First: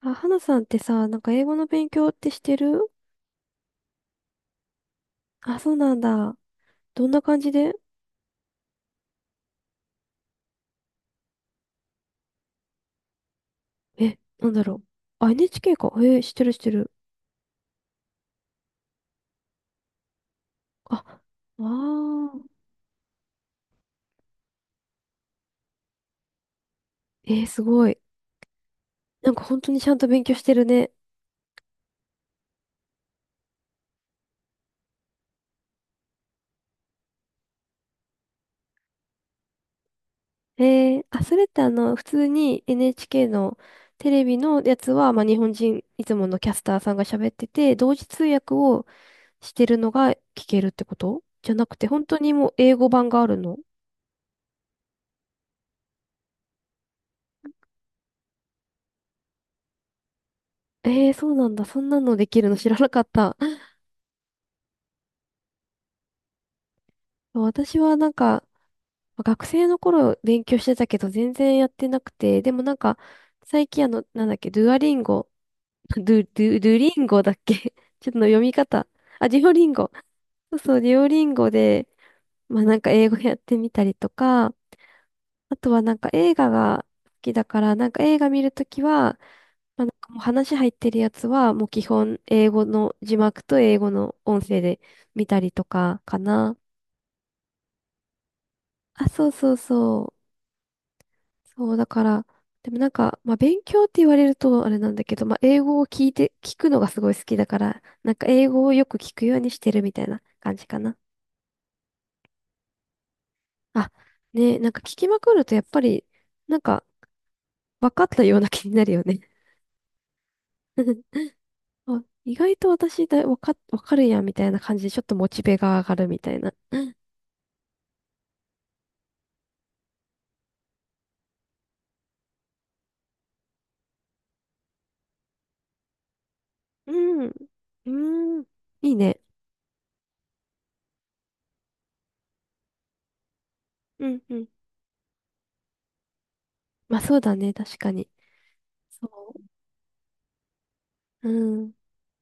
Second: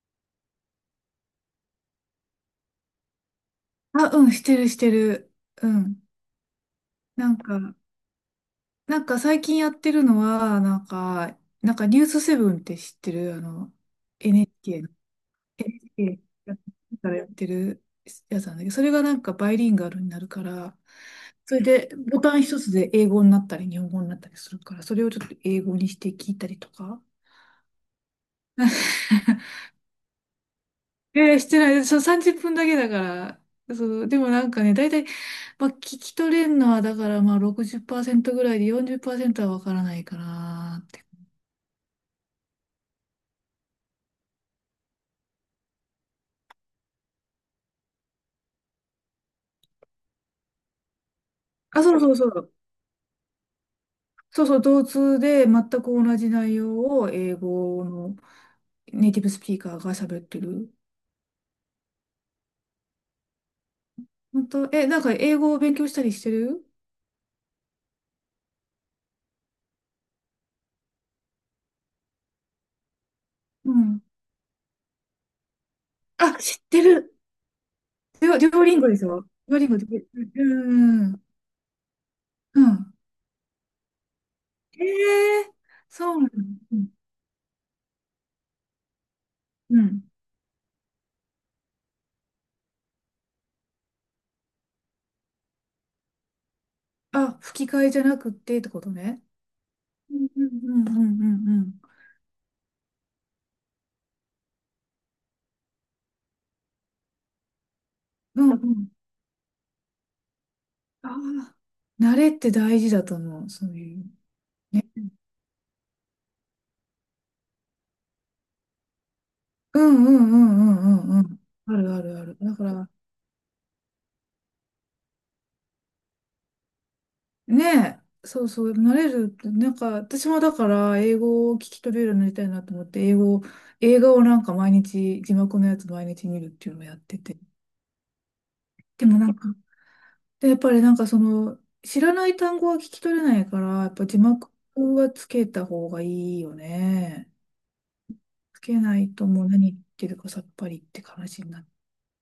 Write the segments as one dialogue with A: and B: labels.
A: あ、花さんってさ、なんか英語の勉強ってしてる？
B: あ、うん、してる。
A: あ、
B: う
A: そうな
B: ん。
A: んだ。どんな
B: なん
A: 感じで？
B: か、なんか最近やってるのは、なんかニュースセブンって知ってる
A: え、なんだろ
B: NHK の、
A: う。あ、NHK か。
B: n
A: してるしてる。
B: からやってるやつなんだけど、それがなんかバイリンガルになるから、
A: あ、
B: それ
A: あ
B: でボタン
A: あ。
B: 一つで英語になったり日本語になったりするから、それをちょっと英語にして聞いたりとか。
A: すごい。なんか 本当にちゃんと勉強してるね。
B: えー、してない。そう、30分だけだから。そう、でもなんかね、だいたい、まあ、聞き取れるのは、だから、まあ、60%ぐらいで40%はわからないかなっ
A: え
B: て。
A: あ、それって普通に NHK のテレビのやつは、まあ、日本人、いつものキャスターさんが喋ってて、同時通訳をしてるのが聞けるってことじゃなく
B: あ、
A: て、
B: そう
A: 本
B: そう
A: 当
B: そ
A: にも
B: う。
A: う英語版があるの？
B: そうそう、同通で全く同じ内容を英語のネイティブスピーカーが喋ってる。
A: そうなんだ。そんなのできるの知らなかった。
B: 本当、え、なんか英語を勉強したりしてる。
A: そう、私はなんか、学生の頃勉強してたけど、全然やってなくて、でもなんか、最
B: う
A: 近
B: ん。
A: なんだっけ、ドゥアリンゴ、ドゥ、
B: あ、
A: ド
B: 知
A: ゥ、
B: っ
A: ドゥ
B: て
A: リン
B: る。
A: ゴだっけ？ ちょっと
B: デュオ、
A: 読
B: デ
A: み
B: ュオリン
A: 方。
B: ゴですよ。
A: あ、デュオ
B: デュオ
A: リ
B: リン
A: ン
B: ゴで。
A: ゴ。そう
B: う
A: そう、デュオ
B: ん。
A: リンゴで、ま
B: う
A: あなんか
B: ん。
A: 英語やってみたりとか、
B: ええー、
A: あとはなんか
B: そうなの。
A: 映画
B: う
A: が
B: ん。
A: 好きだから、なんか映画見るときは、
B: う
A: まあ、なん
B: ん。
A: かもう話入ってるやつは、もう基本英語の字幕と英語の音声で見たりとかかな。
B: あ、吹き替えじゃなくってってこと
A: あ、
B: ね。
A: そうそうそ
B: う
A: う。
B: んうんうんうんうんう
A: そう、
B: ん。
A: だから、でもなんか、まあ勉強って言われるとあれなんだけど、まあ英語を聞いて、聞くのがすごい好きだから、なんか
B: う
A: 英
B: んう
A: 語をよ
B: ん。
A: く聞くようにしてるみたいな感じかな。
B: ああ、慣れって大事だと思う、そう
A: あ、
B: いう。
A: ねえ、なんか
B: ね。
A: 聞きまくるとやっぱり、なんか分かったような気になるよね。
B: うんうんうんうんうんう ん。あるあ
A: あ、
B: るあ
A: 意
B: る。だ
A: 外
B: か
A: と
B: ら、
A: 私だ、分かるやんみたいな感じでちょっとモチベが上がるみたいな。うん。
B: ねえ、そうそう、慣れるって、なんか、私もだから、英語を聞き取れるようになりたいなと思って、英語を、映画をなんか毎日、字幕のやつ毎日見るっていうのを
A: う
B: やって
A: ん。
B: て。
A: うん。いい
B: でも
A: ね。
B: なんか、で、やっぱりなんかその、知らない単語は聞き取れないから、やっ
A: う
B: ぱ字
A: んうん。
B: 幕はつけた方がいいよ
A: まあそう
B: ね。
A: だね、確かに。
B: つけな
A: そ
B: いともう何言ってるかさっぱりって
A: う。
B: 話に
A: う
B: なる
A: ん。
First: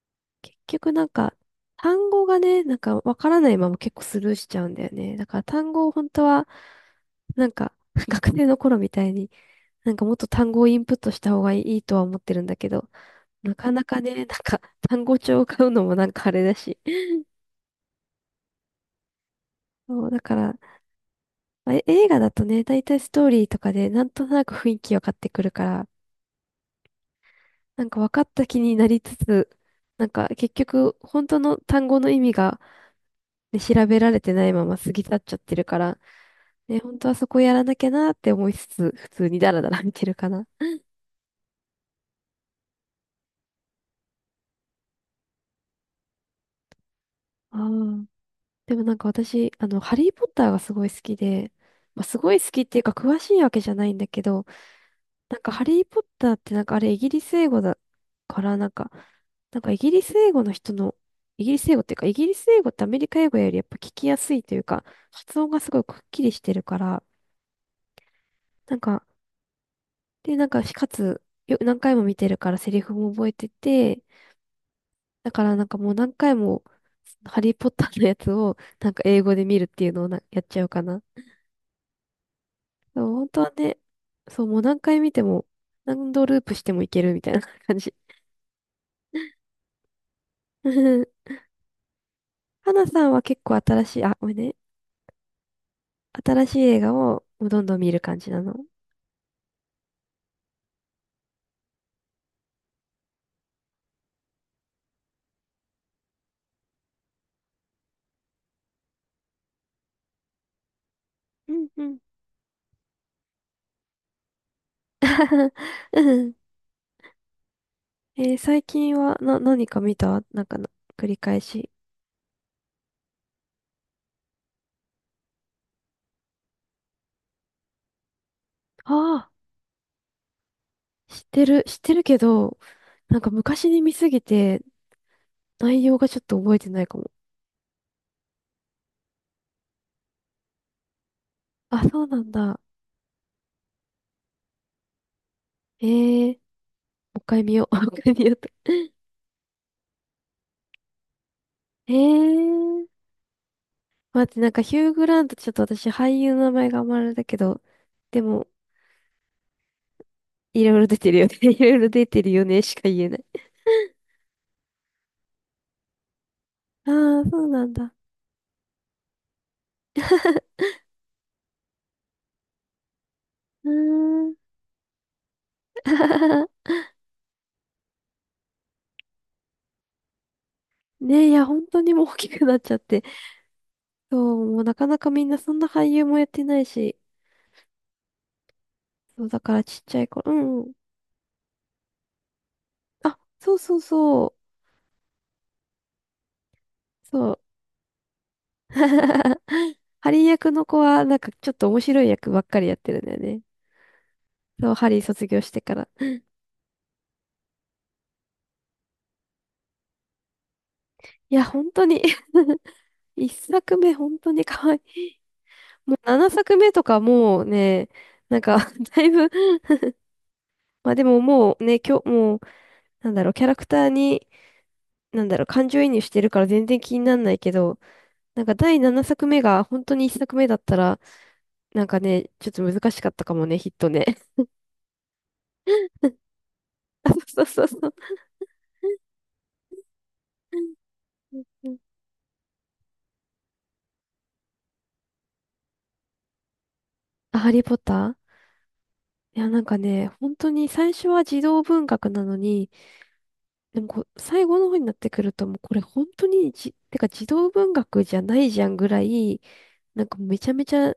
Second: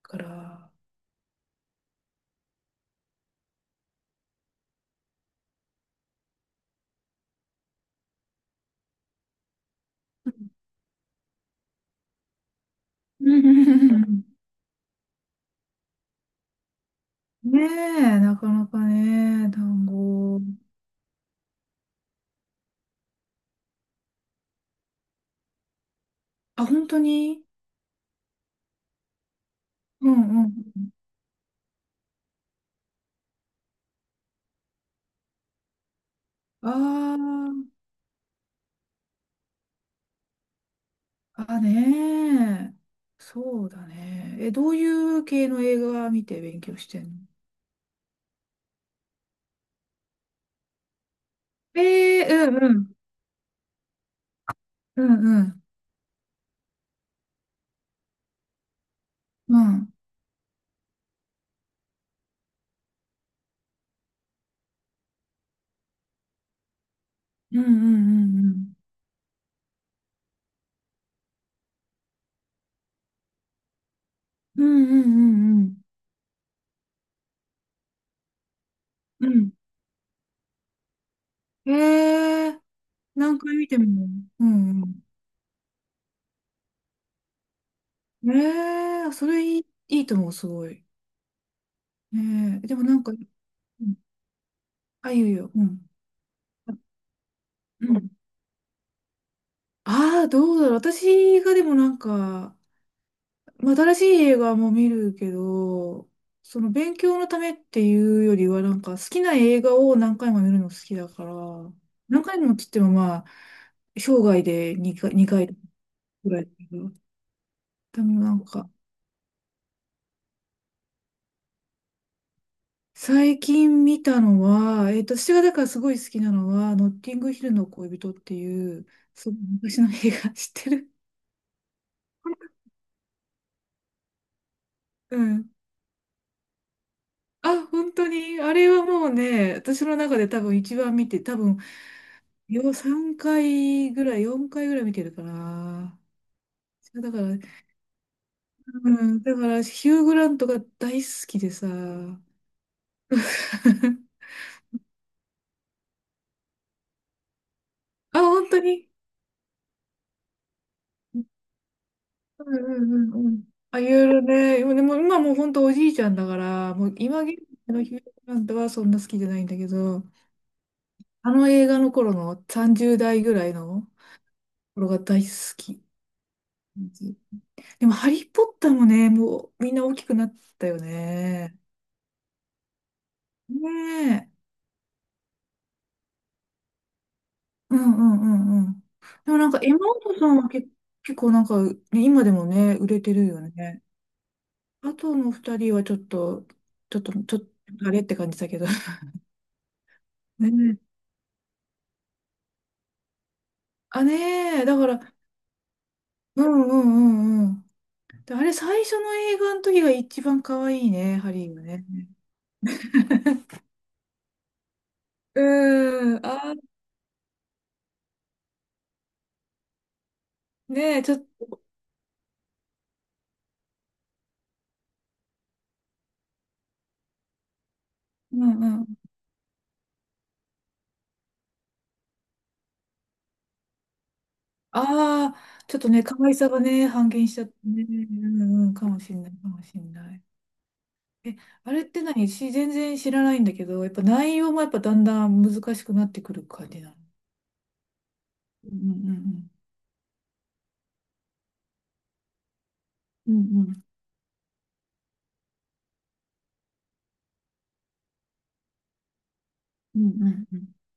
B: か
A: 結
B: ら。
A: 局なんか、単語がね、なんかわからないまま結構スルーしちゃうんだよね。だから単語を本当は、なんか、学生の頃みたいに、なんかもっと
B: うん。
A: 単語をインプットした方がいいとは思ってるんだけど、なかなかね、なんか単語帳を買うのもなんかあれだし。
B: ねえ、なかなかね、単
A: そう、だか
B: 語。
A: ら、まあ映画だとね、だいたいストーリーとかでなんとなく雰囲気分かってくるから、
B: あ、本当に。
A: なんか分かった気になりつつ、な
B: う
A: んか
B: んうん。
A: 結局本当の単語の意味がで、調べられてないまま過ぎ去っちゃってるから、ね、本当はそこやら
B: あ
A: なきゃなって思いつつ、普通にダラダラ見てるかな。
B: あ、あねえ。そうだね。え、どういう系の映画見て勉強してんの？
A: ああ。でもなんか私、ハリー・ポッターがすごい好きで、まあ、す
B: ええ、
A: ごい
B: う
A: 好
B: ん
A: きっ
B: う
A: ていうか
B: ん。
A: 詳しいわけじゃないんだけど、
B: う
A: な
B: ん
A: ん
B: う
A: か
B: ん。
A: ハリー・ポッターってなんかあれイギリス英語だから、なんか、
B: う
A: なんかイギ
B: ん。
A: リス英語の人の、イギリス英語っていうか、イギリス英語ってアメリカ英語よりやっぱ聞きやすいというか、発音がすごいくっきりしてるから、
B: うんうんうんうん。
A: なんか、で、なんか、しかつ、何回も見てるからセリフも覚えてて、
B: うんう
A: だから
B: んう
A: なんか
B: ん
A: もう何回も、ハリーポッターのやつを、なんか英
B: う
A: 語で
B: ん。
A: 見るっていうのをな、やっちゃうかな。そ
B: うん。えー、
A: う、本
B: 何
A: 当は
B: 回見て
A: ね、
B: も。
A: そ
B: う
A: う、もう何回
B: ん
A: 見ても、何度ループしてもいけるみたいな 感じ。
B: うん。えー、それいい、いいと思う、すごい。えー、
A: は
B: でも
A: な
B: なん
A: さん
B: か、
A: は結構新
B: う
A: し
B: ん、
A: い、あ、ごめんね。
B: あ、いいよいいよ。うん。
A: 新しい映画をもうどんどん見
B: う
A: る
B: ん。
A: 感じなの？
B: ああ、どうだろう。私がでもなんか、まあ新しい映画も見るけど、その勉強のためっていうよりは、なんか好きな映画を何回も見るの好きだから、
A: うんうん。
B: 何回もって言ってもまあ、生涯で2回、2 回
A: う
B: ぐ
A: ん。
B: らいだけど。でもなん
A: 最
B: か、
A: 近は、何か見たなんかな、繰り返し。
B: 最近見たのは、えっと、私がだからすごい好きなのは、ノッティングヒルの恋人っていう、
A: ああ。
B: そう、昔の映画。 知ってる？
A: 知ってる、知ってるけど、なんか昔に見すぎて
B: うん。
A: 内容がちょっと覚えてないかも。
B: あ、本当に、あれはもうね、私の中で多分一番見て、多分、
A: あ、そうなんだ。
B: よ、3回ぐらい、4回ぐらい見てるかな。
A: もう
B: だか
A: 一
B: ら、
A: 回見よう。もう一回見ようと。
B: うん、だから、ヒュー・グラントが大好きでさ。
A: えー、待って、なんかヒュー・グラントちょっと私俳優の名前があんまあれだけど、
B: あ、
A: でも、
B: 本当に。
A: いろいろ出てるよね。いろいろ出てるよ
B: う
A: ね
B: ん
A: し
B: う
A: か言え
B: ん
A: な
B: う
A: い。
B: んうん。あ、いろいろね。でも、でも今もう本当おじいちゃんだから、もう
A: あ
B: 今
A: あ、
B: 現
A: そうなん
B: 在の
A: だ。
B: ヒュージャックマンとはそんな好きじゃないんだけど、あの映画の頃の30代ぐらい
A: うー
B: の
A: ん。
B: 頃が大好き。でも、ハリー・ポッターもね、もうみんな大きくなったよ
A: ねえ、いや、
B: ね。
A: 本当にもう大きくなっちゃって。そ
B: ねえ。
A: う、もうなかなかみんなそんな俳優もやってないし。
B: うんうんうんうん。
A: そう、
B: でも
A: だ
B: なん
A: か
B: か、
A: ら
B: エ
A: ち
B: マ・
A: っち
B: ワ
A: ゃい
B: ト
A: 頃。
B: ソ
A: う
B: ンは
A: んう
B: 結
A: ん。
B: 結構なんか、ね、今でもね、売れて
A: あ、
B: るよ
A: そうそう
B: ね。
A: そう。
B: あとの二人はちょっと、ちょっと、
A: そ
B: ちょ
A: う。
B: っと、あれって感じだけど。
A: ハリー役の子
B: ね、
A: は、なんかちょっと面白い役ばっかりやってるんだよね。
B: あ、ねえ、
A: そう、
B: だか
A: ハリー
B: ら、
A: 卒業してから。
B: うんうんうんうん。で、あれ、最初の映画の時が一番可愛いね、ハ
A: いや、
B: リーが
A: 本当
B: ね。
A: に 一作目、本当に可愛い。
B: うーん、
A: 七
B: あ
A: 作目とかもうね、なんか だいぶ。
B: ー、
A: まあ
B: ねえ、
A: で
B: ちょ
A: も、
B: っ
A: もう
B: と、
A: ね、今日、もう、なんだろう、キャラクターに、なんだろう、感情移入してるから全然気になんないけど、
B: う
A: なんか
B: ん
A: 第
B: うん。
A: 7作目が本当に1作目だったら、なんかね、ちょっと難しかったかもね、ヒットね。
B: ああ、ちょっとね、可愛さがね、半
A: あ、
B: 減しち
A: そ
B: ゃ
A: う
B: って
A: そうそう
B: ね、
A: そう。
B: うんうん、かもしんない、かもしんない。え、
A: うんう
B: あ
A: ん。
B: れって何し、全然知らないんだけど、やっぱ内容もやっぱだんだん難しくなってくる感じなの？
A: あ、ハリーポッター。
B: う
A: いや、
B: ん
A: なんかね、本当に最初は児童文学なのに、
B: うんうん。う
A: で
B: ん
A: もこう、最後の方になってくると、もうこれ本当にてか児童文学じゃないじゃんぐらい、
B: うん
A: な
B: う
A: んかめ
B: ん
A: ちゃ
B: う
A: め
B: ん
A: ちゃ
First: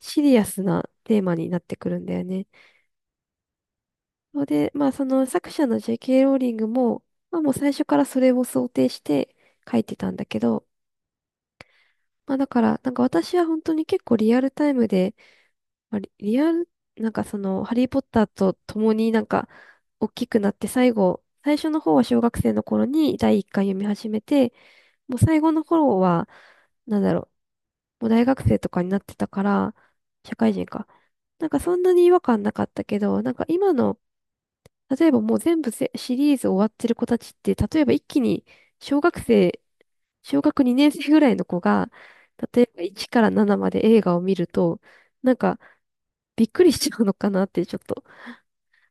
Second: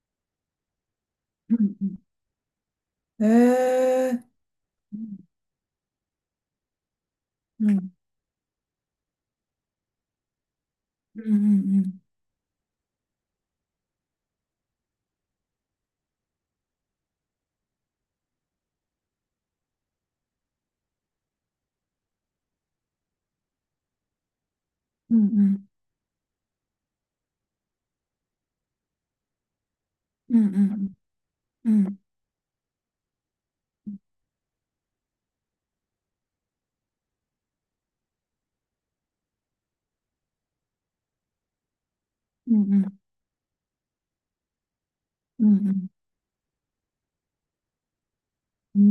A: シリアスなテーマに
B: う
A: なっ
B: ん
A: て
B: う
A: く
B: ん
A: るんだよね。
B: うん。えー、
A: それで、まあ
B: う
A: そ
B: ん
A: の作者の J.K. ローリングも、まあもう
B: う
A: 最初
B: ん
A: からそれを想定して書いてたんだけど、
B: うんうん
A: まあだから、なんか私は本当に結構リアルタイムで、まあリリアル、なんかその、ハリー・ポッターと共になんか、大きくなって最初の方は小学生の頃に第一巻読み始めて、
B: う
A: も
B: ん
A: う
B: うん
A: 最
B: う
A: 後
B: ん。
A: の頃は、なんだろう、もう大学生とかになってたから、社
B: うん
A: 会
B: う
A: 人か。
B: ん
A: なんか
B: う
A: そんな
B: ん
A: に違和感なかったけど、なんか今の、例えばもう全部シリーズ終わってる子たちって、例えば一気に小学生、小学2年生ぐらいの子が、
B: う
A: 例え
B: んう
A: ば
B: ん
A: 1から7まで映画を見ると、なん
B: う
A: か
B: ん
A: びっくりしちゃうのかなってちょっと。
B: うん、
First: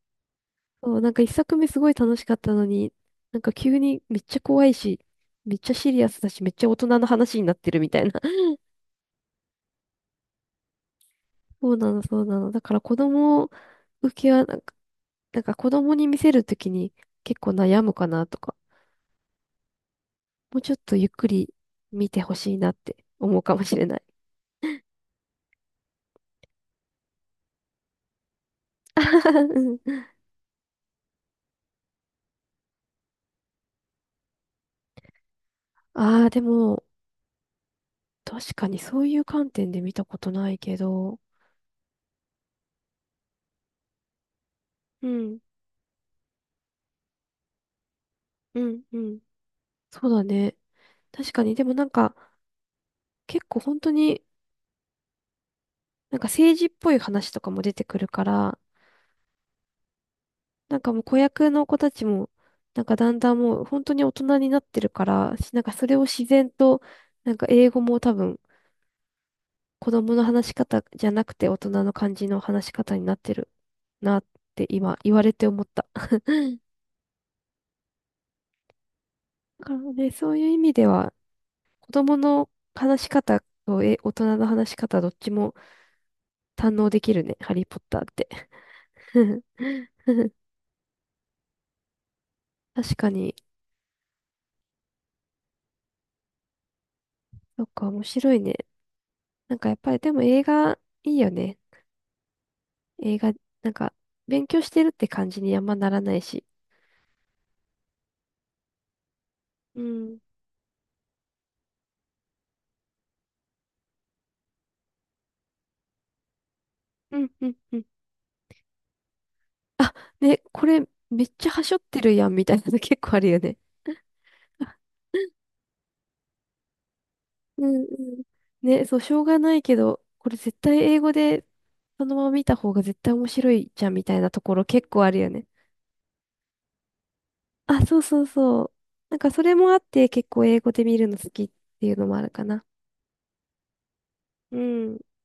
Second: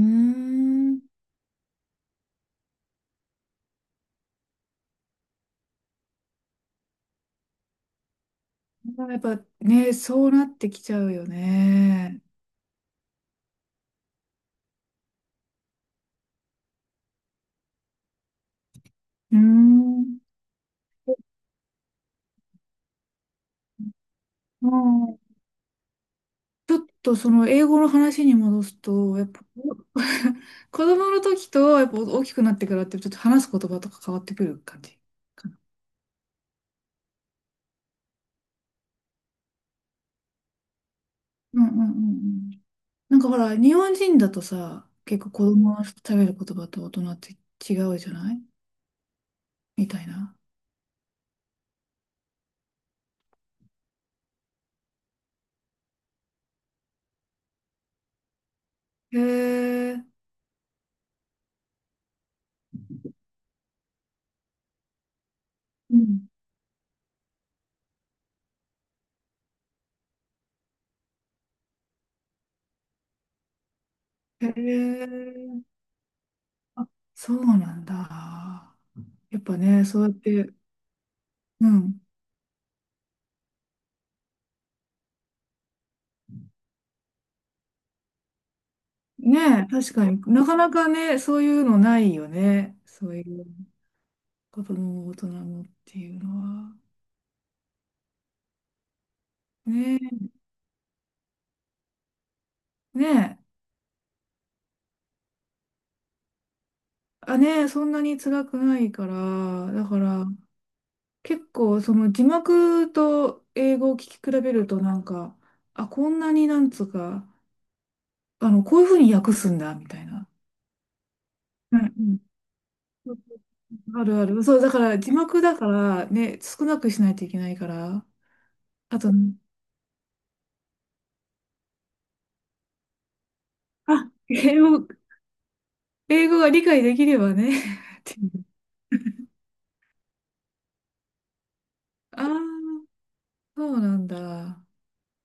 A: そ
B: うー
A: う、
B: ん。
A: なんか一作目すごい楽しかったのに、なんか急にめっちゃ怖いし、めっちゃシリアスだし、めっちゃ大人の話になってるみたいな。
B: やっぱね、そうなってきちゃうよ
A: そうなの、そ
B: ね。
A: うなの。だから子供受けはなんか子供に見せるときに結構悩むかなとか、
B: うーん。
A: もうちょっとゆっくり見てほしいなって思うかもしれない。
B: うん、ちょっとその英語の話に戻すと、やっぱ
A: う ん。
B: 子供の時とやっぱ大きくなってからってちょっと話す言葉とか変わってくる感じかな。
A: ああ、でも、確かにそういう観点で見たことないけど、
B: うんうんうんうん。なんかほら、日本人だとさ、
A: う
B: 結構
A: ん、
B: 子供の食べる言葉と大人って違うじゃない、
A: うん、うん。
B: みたい
A: そうだ
B: な。
A: ね。確かに、でもなんか、結構本当になんか政治っぽい話とかも出てくるから、
B: へえ。
A: なんかもう子役の子たちも、なんかだんだんもう本当に大人になってるから、しなんかそれ
B: う
A: を自
B: ん、
A: 然と、なんか英語も多分子供の話し方じゃなくて大人の感じの話し方になってるなっ
B: へ
A: て今言われて
B: え、
A: 思った。だ
B: あ、そうなんだ。やっぱ
A: から
B: ね、そうや
A: ね、
B: っ
A: そうい
B: て、
A: う意味では
B: う
A: 子
B: ん。
A: 供の話し方と大人の話し方どっちも堪能できるね、ハリーポッターって。
B: ね え、確かになかなかね、そういうのないよね。
A: 確
B: そ
A: か
B: うい
A: に、
B: う子供も大人もっていうのは。
A: そっか、面白いね。なんかやっぱ
B: ね
A: りでも
B: え、
A: 映画いいよね。
B: ね
A: 映画、
B: え、
A: なんか勉強してるって感じにあんまならないし。
B: あ、ねえ、そんなに辛くないから、
A: う
B: だか
A: ん。
B: ら結構その字幕と英語を聞き比べるとなんか、あ、こんなになんつう
A: う
B: か、
A: ん、うん、うん。
B: あの、こういうふうに訳すんだ、み
A: あ、
B: たいな。
A: ね、これめっちゃはしょ
B: う
A: ってる
B: ん、
A: やんみたいなの結構あるよね。
B: あるある。そう、だから字幕だからね、少なくしないといけな い
A: う
B: か
A: んう
B: ら。
A: ん。ね、そ
B: あ
A: う、
B: と、
A: しょうがないけど、これ絶対英語でそのまま見た方が絶対面白いじゃんみ
B: あ、
A: たいなとこ
B: 英
A: ろ
B: 語、
A: 結構あるよね。
B: 英語が理解できればね、 っ
A: あ、そう
B: て
A: そう
B: いう。
A: そう。なんかそれもあって結構英語で見るの好きっていうのもあ
B: あ
A: るかな。
B: あ、そうなん
A: う
B: だ。
A: ん。